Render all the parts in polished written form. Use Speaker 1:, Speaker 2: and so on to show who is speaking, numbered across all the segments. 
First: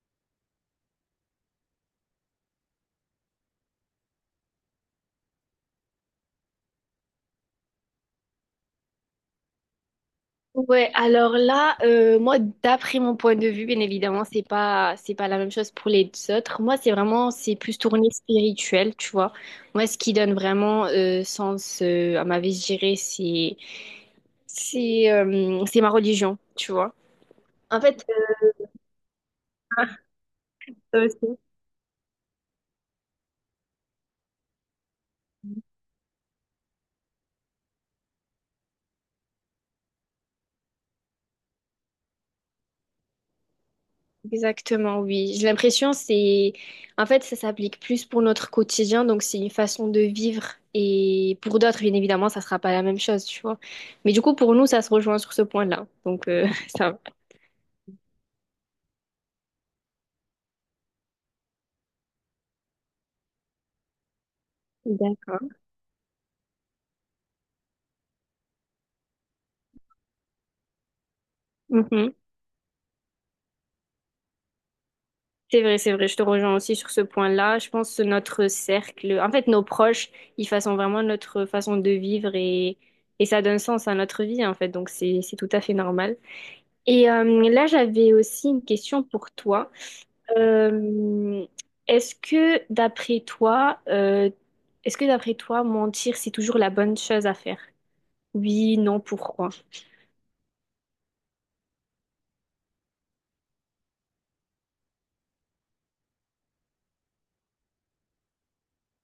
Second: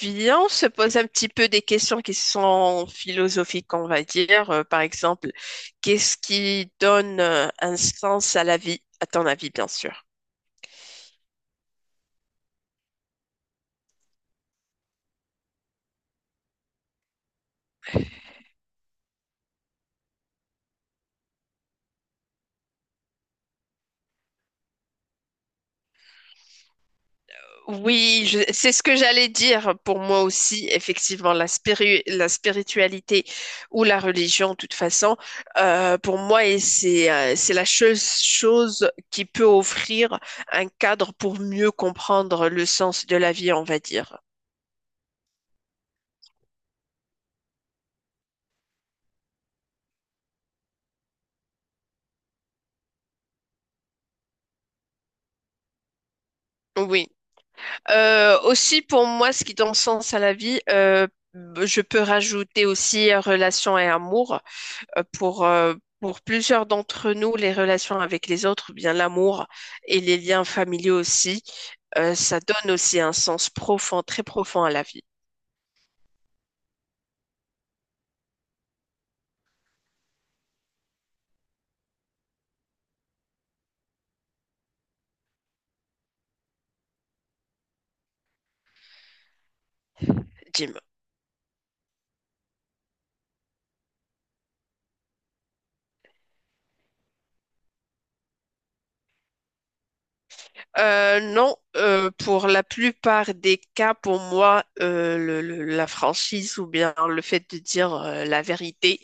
Speaker 1: Viens, on se pose un petit peu des questions qui sont philosophiques, on va dire. Par exemple, qu'est-ce qui donne un sens à la vie, à ton avis, bien sûr.
Speaker 2: Ouais, alors là, moi, d'après mon point de vue, bien évidemment, c'est pas la même chose pour les autres. Moi, c'est plus tourné spirituel, tu vois. Moi, ce qui donne vraiment sens à ma vie, je dirais, c'est c'est ma religion, tu vois. En fait,
Speaker 1: Oui, c'est ce que j'allais dire pour moi aussi, effectivement, la spiritualité ou la religion, de toute façon, pour moi, c'est la chose qui peut offrir un cadre pour mieux comprendre le sens de la vie, on va dire.
Speaker 2: Exactement, oui. J'ai l'impression c'est en fait ça s'applique plus pour notre quotidien, donc c'est une façon de vivre et pour d'autres bien évidemment ça sera pas la même chose, tu vois. Mais du coup pour nous ça se rejoint sur ce point-là. Donc ça va.
Speaker 1: Oui. Aussi, pour moi, ce qui donne sens à la vie, je peux rajouter aussi relations et amour. Euh, pour,
Speaker 2: D'accord.
Speaker 1: euh, pour plusieurs d'entre nous, les relations avec les autres, bien l'amour et les liens familiaux aussi,
Speaker 2: Mhm.
Speaker 1: ça donne aussi un sens profond, très profond à la vie.
Speaker 2: C'est vrai, je te rejoins aussi sur ce point-là. Je pense que notre cercle, en fait nos proches, ils façonnent vraiment notre façon de vivre et ça donne sens à notre vie en fait, donc c'est tout à fait normal. Et là j'avais aussi une question pour toi.
Speaker 1: Dis.
Speaker 2: Euh, est-ce que d'après toi, euh, est-ce que d'après toi, mentir, c'est toujours la bonne chose à faire? Oui, non, pourquoi?
Speaker 1: Non, pour la plupart des cas, pour moi, la franchise ou bien le fait de dire la vérité,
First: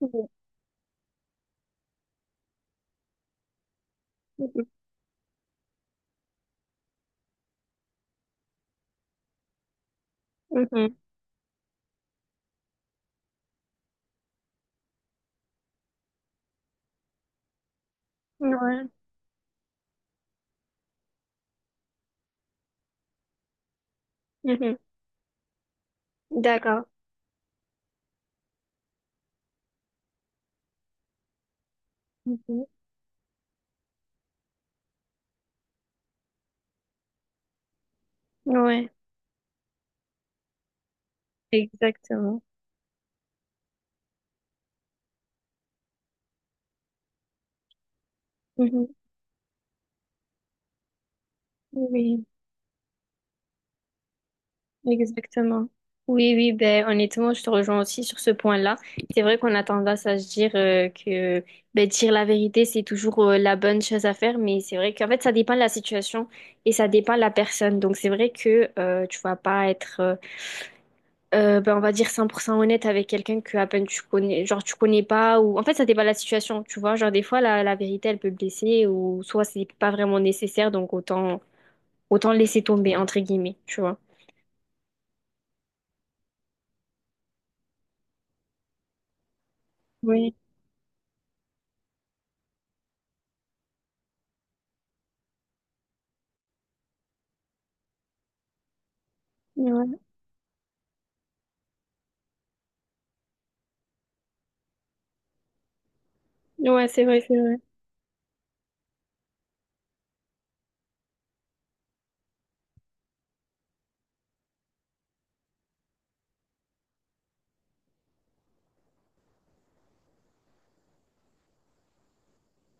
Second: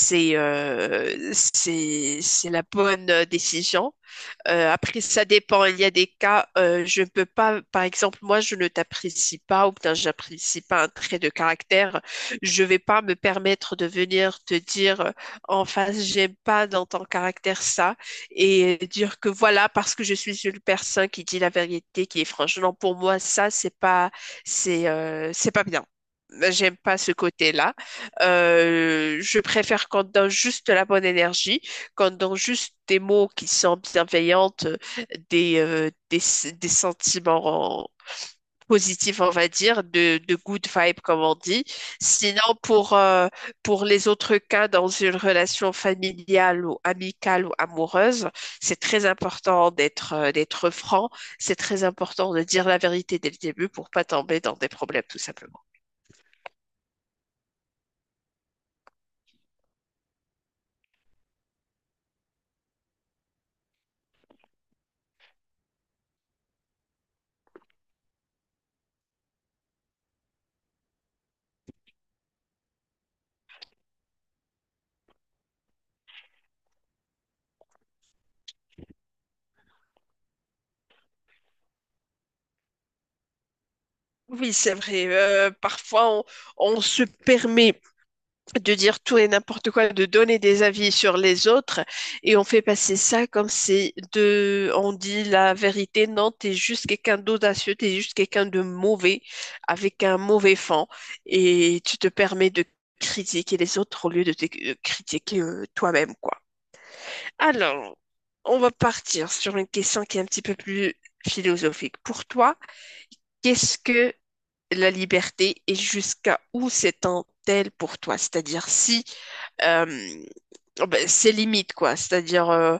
Speaker 2: Mhm,
Speaker 1: euh, c'est c'est la bonne décision. Après, ça dépend. Il y a des cas, je ne peux pas, par exemple. Moi, je ne t'apprécie pas ou bien j'apprécie pas un
Speaker 2: mhm,
Speaker 1: trait de caractère. Je ne vais pas me permettre de venir te dire en face, j'aime pas dans ton caractère ça,
Speaker 2: mhm,
Speaker 1: et
Speaker 2: ouais,
Speaker 1: dire que voilà, parce que je suis une personne qui dit la vérité, qui est franche. Non, pour moi, ça,
Speaker 2: mhm.
Speaker 1: c'est pas bien. J'aime
Speaker 2: D'accord.
Speaker 1: pas ce côté-là. Je préfère qu'on donne juste la bonne énergie quand dans
Speaker 2: Mhm.
Speaker 1: juste des mots qui sont bienveillantes, des, euh, des, des sentiments
Speaker 2: Ouais,
Speaker 1: positifs, on va dire, de good vibe, comme on dit.
Speaker 2: exactement.
Speaker 1: Sinon, pour les autres cas, dans une relation familiale ou amicale ou amoureuse, c'est
Speaker 2: Mhm.
Speaker 1: très important d'être d'être franc. C'est très
Speaker 2: Oui.
Speaker 1: important de dire la vérité dès le début pour pas tomber dans des problèmes, tout simplement.
Speaker 2: Exactement. Oui, oui, ben, honnêtement, je te rejoins aussi sur ce point-là. C'est vrai qu'on a tendance à se dire que ben, dire la vérité, c'est toujours la bonne chose à faire, mais c'est vrai qu'en fait, ça dépend de la situation et ça dépend de la personne. Donc, c'est vrai que tu vas pas être, ben, on va dire, 100% honnête avec quelqu'un que à peine tu connais, genre tu connais pas, ou en fait, ça dépend de la situation, tu vois. Genre, des fois, la vérité, elle peut blesser, ou soit c'est pas vraiment nécessaire, donc autant, autant laisser tomber, entre guillemets, tu vois.
Speaker 1: Oui, c'est vrai. Parfois, on se permet de dire tout et n'importe quoi, de
Speaker 2: Oui.
Speaker 1: donner des avis sur les autres, et on fait passer ça comme c'est de, on dit la vérité. Non, t'es juste quelqu'un d'audacieux, t'es juste quelqu'un de mauvais,
Speaker 2: Ouais.
Speaker 1: avec un mauvais fond, et tu te permets de critiquer les autres au lieu de te de critiquer toi-même, quoi.
Speaker 2: Ouais, c'est vrai, c'est vrai.
Speaker 1: Alors, on va partir sur une question qui est un petit peu plus philosophique. Pour toi, qu'est-ce que la liberté et jusqu'à où s'étend-elle pour toi? C'est-à-dire si euh, ben, c'est limite, quoi. C'est-à-dire,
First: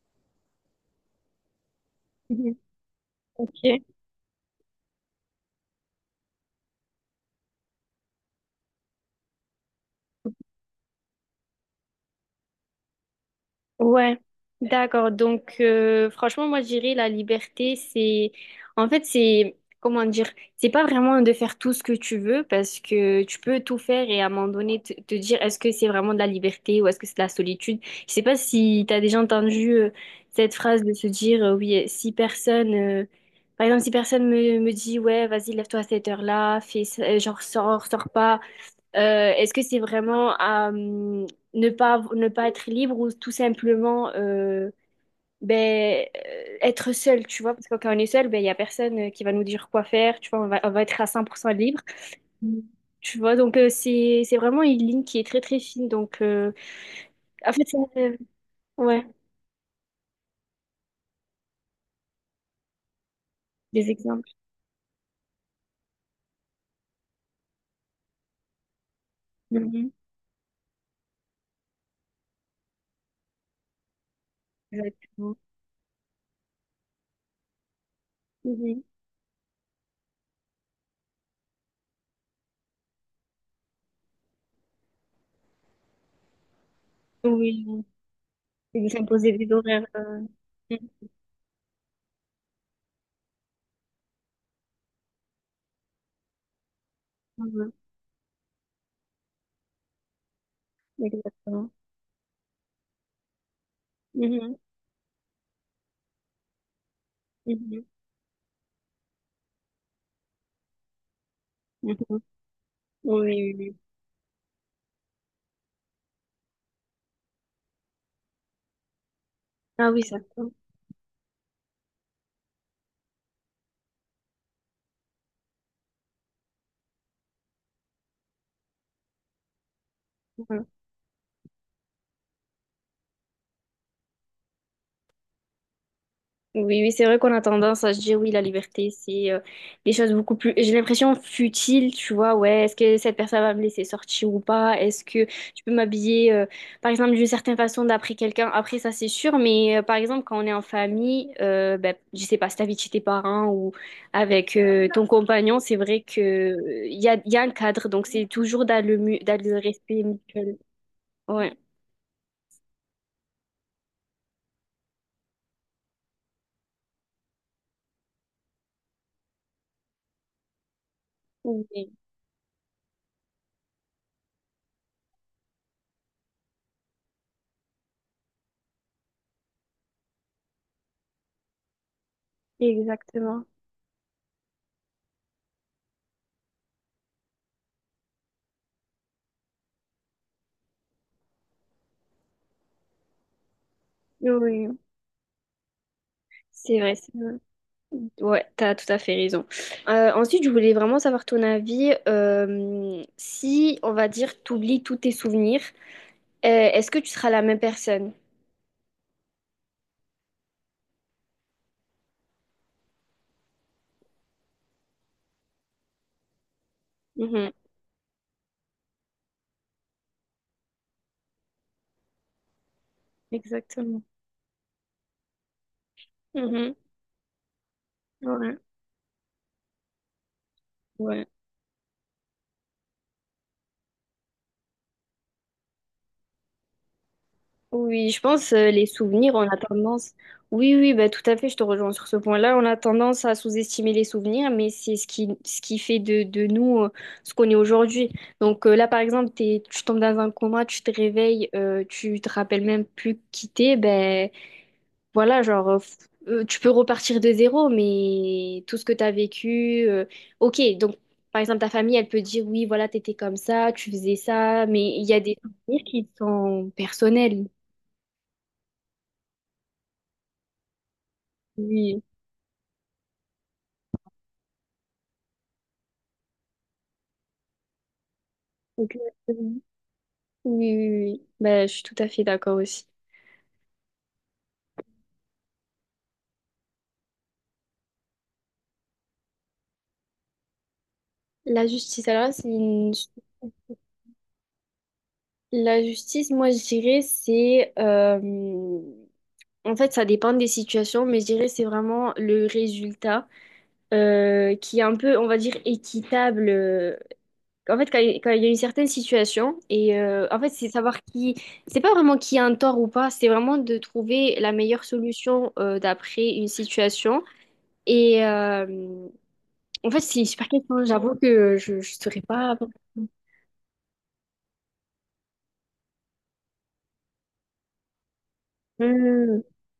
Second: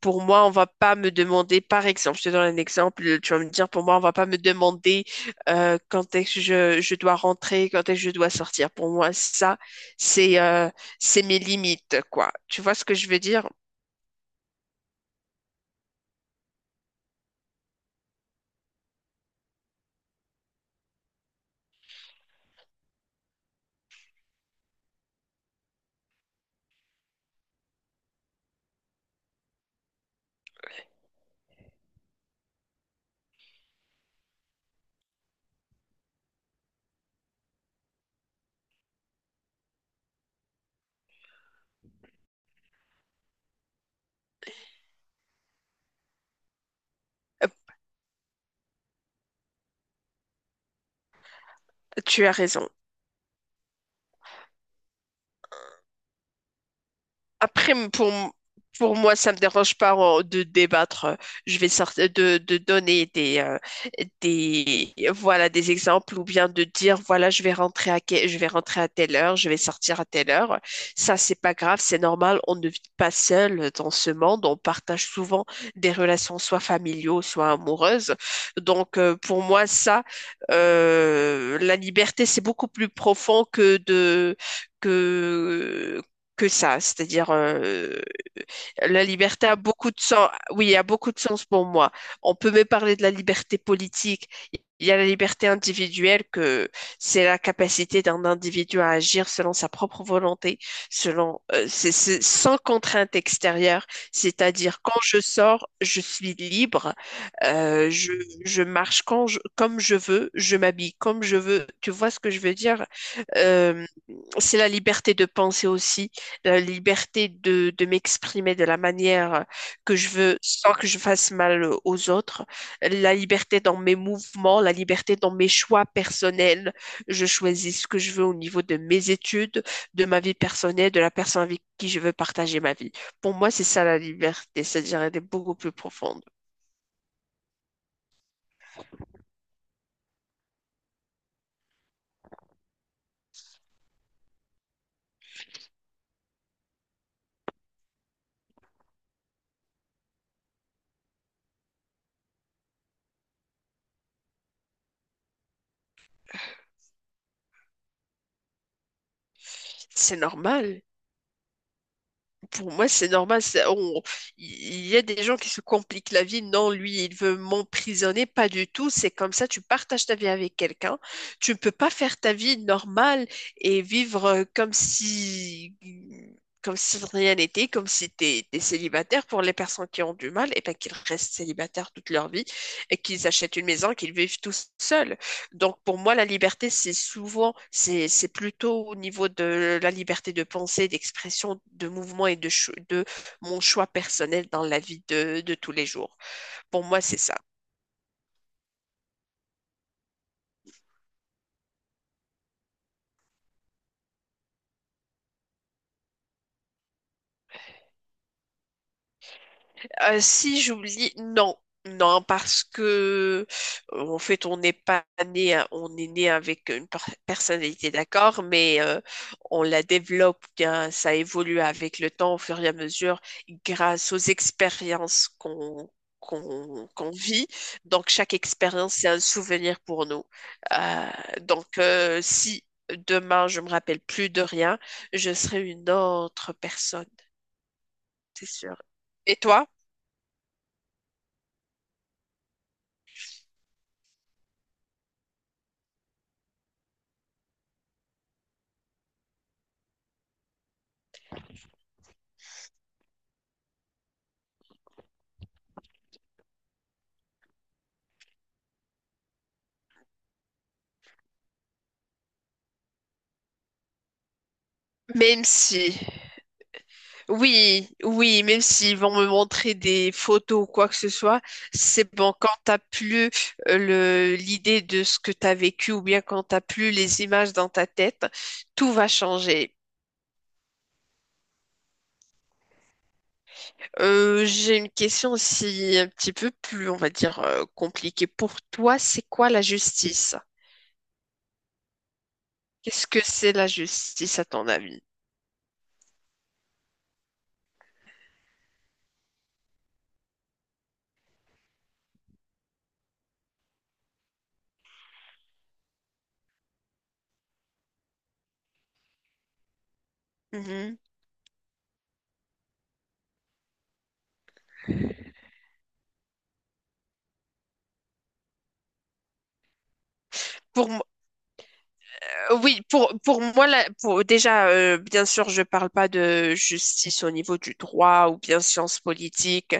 Speaker 1: pour moi, on va pas me demander, par exemple, je te donne
Speaker 2: Mhm.
Speaker 1: un exemple, tu vas me dire,
Speaker 2: Ok.
Speaker 1: pour moi, on va pas me demander quand est-ce que je dois rentrer, quand est-ce que je dois sortir. Pour moi, ça, c'est euh, c'est mes limites, quoi. Tu vois ce que je veux dire?
Speaker 2: Ouais, d'accord. Donc, franchement, moi, je dirais la liberté, c'est, en fait, c'est, comment dire, c'est pas vraiment de faire tout ce que tu veux parce que tu peux tout faire et à un moment donné te dire est-ce que c'est vraiment de la liberté ou est-ce que c'est de la solitude. Je sais pas si t'as déjà entendu cette phrase de se dire oui, si personne me dit ouais, vas-y, lève-toi à cette heure-là, genre sors, sors pas. Est-ce que c'est vraiment ne pas être libre ou tout simplement être seul, tu
Speaker 1: Euh,
Speaker 2: vois? Parce que quand on est seul, ben, il n'y a personne qui va nous dire quoi faire, tu vois, on va être à 100% libre,
Speaker 1: Tu as
Speaker 2: Mm,
Speaker 1: raison.
Speaker 2: tu vois? Donc, c'est vraiment une ligne qui est très, très fine. Donc, en fait,
Speaker 1: Après,
Speaker 2: c'est-
Speaker 1: m- pour,
Speaker 2: euh,
Speaker 1: m- Pour
Speaker 2: ouais,
Speaker 1: moi, ça me dérange pas de débattre. Je vais sortir de donner
Speaker 2: des exemples.
Speaker 1: voilà, des exemples ou bien de dire, voilà, je vais rentrer à, je vais rentrer à telle heure, je vais
Speaker 2: Mhm.
Speaker 1: sortir à telle heure. Ça, c'est pas grave, c'est normal. On ne vit pas seul dans ce monde. On partage
Speaker 2: Exactement.
Speaker 1: souvent des relations, soit familiaux, soit amoureuses.
Speaker 2: Mhm.
Speaker 1: Donc, pour moi, ça, la liberté, c'est beaucoup plus profond que que que ça. C'est-à-dire,
Speaker 2: Oui, oui, et de
Speaker 1: la
Speaker 2: s'imposer
Speaker 1: liberté
Speaker 2: des
Speaker 1: a
Speaker 2: horaires.
Speaker 1: beaucoup de sens. Oui, a beaucoup de sens pour moi. On peut me parler de la liberté politique. Il y a la liberté individuelle, que c'est la
Speaker 2: Mhm.
Speaker 1: capacité d'un individu à agir selon sa propre volonté, selon,
Speaker 2: Exactement.
Speaker 1: c'est sans contrainte extérieure.
Speaker 2: Mhm.
Speaker 1: C'est-à-dire, quand je sors, je suis libre.
Speaker 2: Mhm.
Speaker 1: Euh, je, je marche comme je veux, je m'habille comme je veux. Tu vois ce
Speaker 2: Mhm.
Speaker 1: que je veux dire?
Speaker 2: Oui, oui, oui.
Speaker 1: Euh, c'est la liberté de penser aussi, la liberté de m'exprimer de la manière
Speaker 2: Ah
Speaker 1: que
Speaker 2: oui,
Speaker 1: je
Speaker 2: ça.
Speaker 1: veux sans que je fasse mal aux autres, la liberté dans mes mouvements, la liberté dans mes choix personnels. Je choisis ce que je veux au niveau de mes études, de ma vie
Speaker 2: Mhm.
Speaker 1: personnelle, de la personne avec qui je veux partager ma vie. Pour moi, c'est ça la liberté, c'est-à-dire elle est beaucoup plus profonde.
Speaker 2: Oui, oui, c'est vrai qu'on a tendance à se dire oui, la liberté, c'est des choses beaucoup plus. J'ai l'impression futile, tu vois. Ouais, est-ce que cette personne va me laisser sortir ou pas? Est-ce que je peux m'habiller, par exemple, d'une certaine façon d'après quelqu'un? Après, ça, c'est sûr. Mais par exemple, quand on est en famille, ben, je sais pas, si t'habites chez tes parents ou avec ton compagnon, c'est vrai que il y a un cadre. Donc, c'est toujours dans dans le respect
Speaker 1: C'est
Speaker 2: mutuel.
Speaker 1: normal.
Speaker 2: Ouais.
Speaker 1: Pour moi, c'est normal. Il y a des gens qui se compliquent la vie. Non, lui, il veut m'emprisonner. Pas du tout. C'est comme ça. Tu partages ta vie avec quelqu'un. Tu ne peux pas
Speaker 2: Oui,
Speaker 1: faire ta vie normale et vivre comme si rien n'était, comme si tu étais célibataire. Pour les personnes qui ont du mal, et ben, qu'ils restent célibataires toute leur vie et qu'ils
Speaker 2: exactement.
Speaker 1: achètent une maison, qu'ils vivent tout seuls. Donc pour moi, la liberté, c'est plutôt au niveau de la liberté de pensée, d'expression, de mouvement et de mon choix personnel dans
Speaker 2: Oui,
Speaker 1: la vie de tous les jours.
Speaker 2: c'est
Speaker 1: Pour
Speaker 2: vrai.
Speaker 1: moi, c'est ça.
Speaker 2: Ouais, t'as tout à fait raison. Ensuite, je voulais vraiment savoir ton avis. Si, on va dire, t'oublies tous tes souvenirs, euh, est-ce que tu seras la même personne?
Speaker 1: Si j'oublie, non, non, parce que en fait, on n'est pas né, à- on est né avec une
Speaker 2: Mhm.
Speaker 1: personnalité, d'accord, mais on la développe bien, ça évolue avec le temps, au fur et à mesure,
Speaker 2: Exactement.
Speaker 1: grâce aux expériences qu'on
Speaker 2: Mhm.
Speaker 1: qu'on qu'on vit. Donc, chaque
Speaker 2: Ouais,
Speaker 1: expérience, c'est un souvenir pour nous. Euh,
Speaker 2: ouais.
Speaker 1: Si demain, je me rappelle plus de rien, je serai une autre personne,
Speaker 2: Oui, je
Speaker 1: c'est
Speaker 2: pense
Speaker 1: sûr.
Speaker 2: les souvenirs,
Speaker 1: Et
Speaker 2: on a
Speaker 1: toi?
Speaker 2: tendance. Oui, oui, bah, tout à fait, je te rejoins sur ce point-là. On a tendance à sous-estimer les souvenirs, mais c'est ce qui fait de nous ce qu'on est aujourd'hui. Donc là, par exemple, tu tombes dans un coma, tu te réveilles, tu te rappelles même plus qui t'es, ben voilà, genre, tu peux repartir de zéro, mais tout ce que tu as vécu, ok, donc par exemple, ta famille, elle peut dire, oui, voilà, t'étais comme ça, tu faisais ça, mais il y a des
Speaker 1: Même
Speaker 2: souvenirs
Speaker 1: si.
Speaker 2: qui sont personnels.
Speaker 1: Oui, oui, même s'ils vont me montrer des photos ou quoi que ce soit,
Speaker 2: Oui,
Speaker 1: c'est bon, quand t'as plus l'idée de ce que t'as vécu ou bien quand t'as plus les images dans ta tête, tout va
Speaker 2: exactement.
Speaker 1: changer.
Speaker 2: Oui, oui, oui, oui, oui. Bah, je suis tout à fait d'accord aussi.
Speaker 1: J'ai une question aussi un petit peu plus, on va dire, compliquée. Pour toi, c'est quoi la justice?
Speaker 2: La justice, alors là, c'est une...
Speaker 1: Qu'est-ce que c'est la justice à ton avis?
Speaker 2: La justice, moi, je dirais, c'est... En fait, ça dépend des situations, mais je dirais, c'est vraiment le résultat qui est un peu, on va dire, équitable. En fait, quand il y a une certaine situation, et en fait, c'est
Speaker 1: Mhm.
Speaker 2: savoir qui. C'est pas vraiment qui a un tort ou pas, c'est vraiment de trouver la meilleure solution d'après une situation. Et en fait, c'est une super question.
Speaker 1: Pour,
Speaker 2: J'avoue que je ne saurais pas.
Speaker 1: Oui, pour moi, là, pour, déjà, bien sûr, je parle pas de justice au niveau du droit ou bien sciences
Speaker 2: Hmm,
Speaker 1: politiques.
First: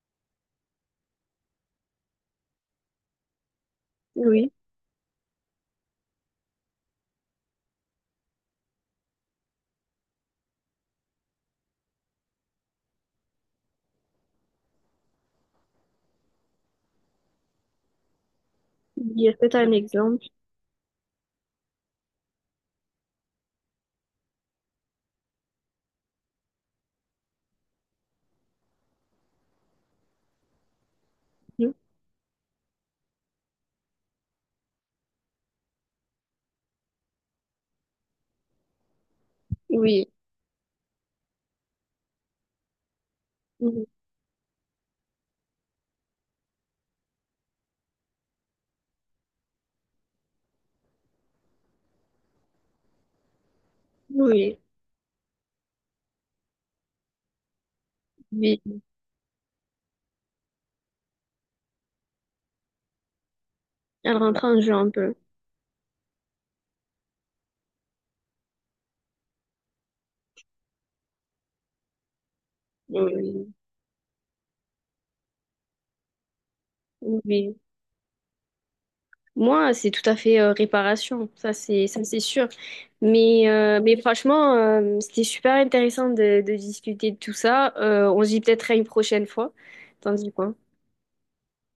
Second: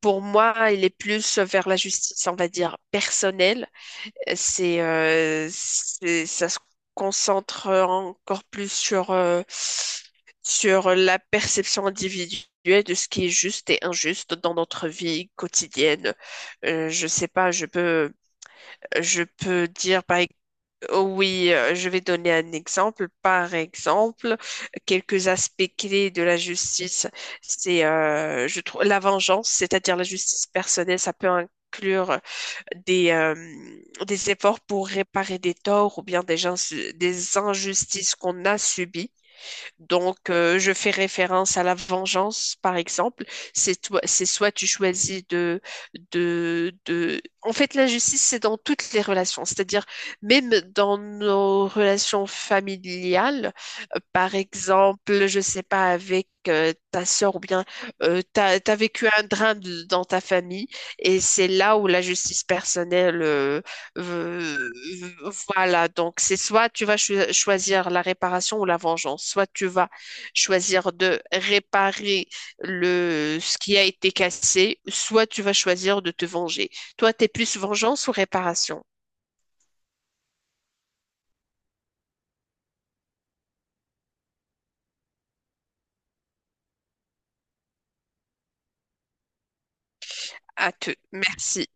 Speaker 1: Pour moi, il est plus vers la justice, on va dire, personnelle.
Speaker 2: oui,
Speaker 1: Ça se concentre encore plus sur, sur la perception individuelle de ce qui est juste et injuste dans notre vie quotidienne. Je sais pas,
Speaker 2: il
Speaker 1: je
Speaker 2: y a peut-être
Speaker 1: peux
Speaker 2: un
Speaker 1: dire, par
Speaker 2: exemple.
Speaker 1: exemple, oui, je vais donner un exemple. Par exemple, quelques aspects clés de la justice, je trouve, la vengeance, c'est-à-dire la justice personnelle, ça peut
Speaker 2: Hmm.
Speaker 1: inclure des, euh, des efforts pour réparer des torts ou bien des gens, des injustices qu'on a subies.
Speaker 2: Oui,
Speaker 1: Donc, je fais référence à la vengeance, par exemple. C'est
Speaker 2: oui,
Speaker 1: toi, c'est soit tu choisis de. En fait, la justice, c'est dans toutes les relations. C'est-à-dire, même dans nos relations familiales, par
Speaker 2: oui.
Speaker 1: exemple, je sais pas, avec ta sœur ou bien t'as
Speaker 2: Oui.
Speaker 1: vécu un drame dans ta famille, et c'est là où la justice personnelle
Speaker 2: Elle rentre en
Speaker 1: euh,
Speaker 2: jeu un peu.
Speaker 1: voilà, donc c'est soit tu vas choisir la réparation ou la vengeance, soit tu vas choisir de réparer le,
Speaker 2: Oui,
Speaker 1: ce qui a été cassé, soit tu vas choisir de te venger. Toi, t'es
Speaker 2: oui.
Speaker 1: plus vengeance ou réparation?
Speaker 2: Moi, c'est tout à fait réparation, ça c'est sûr. Mais franchement, c'était super intéressant de discuter de tout ça. On se dit peut-être à une prochaine fois. T'en dis quoi?
Speaker 1: À te. Merci.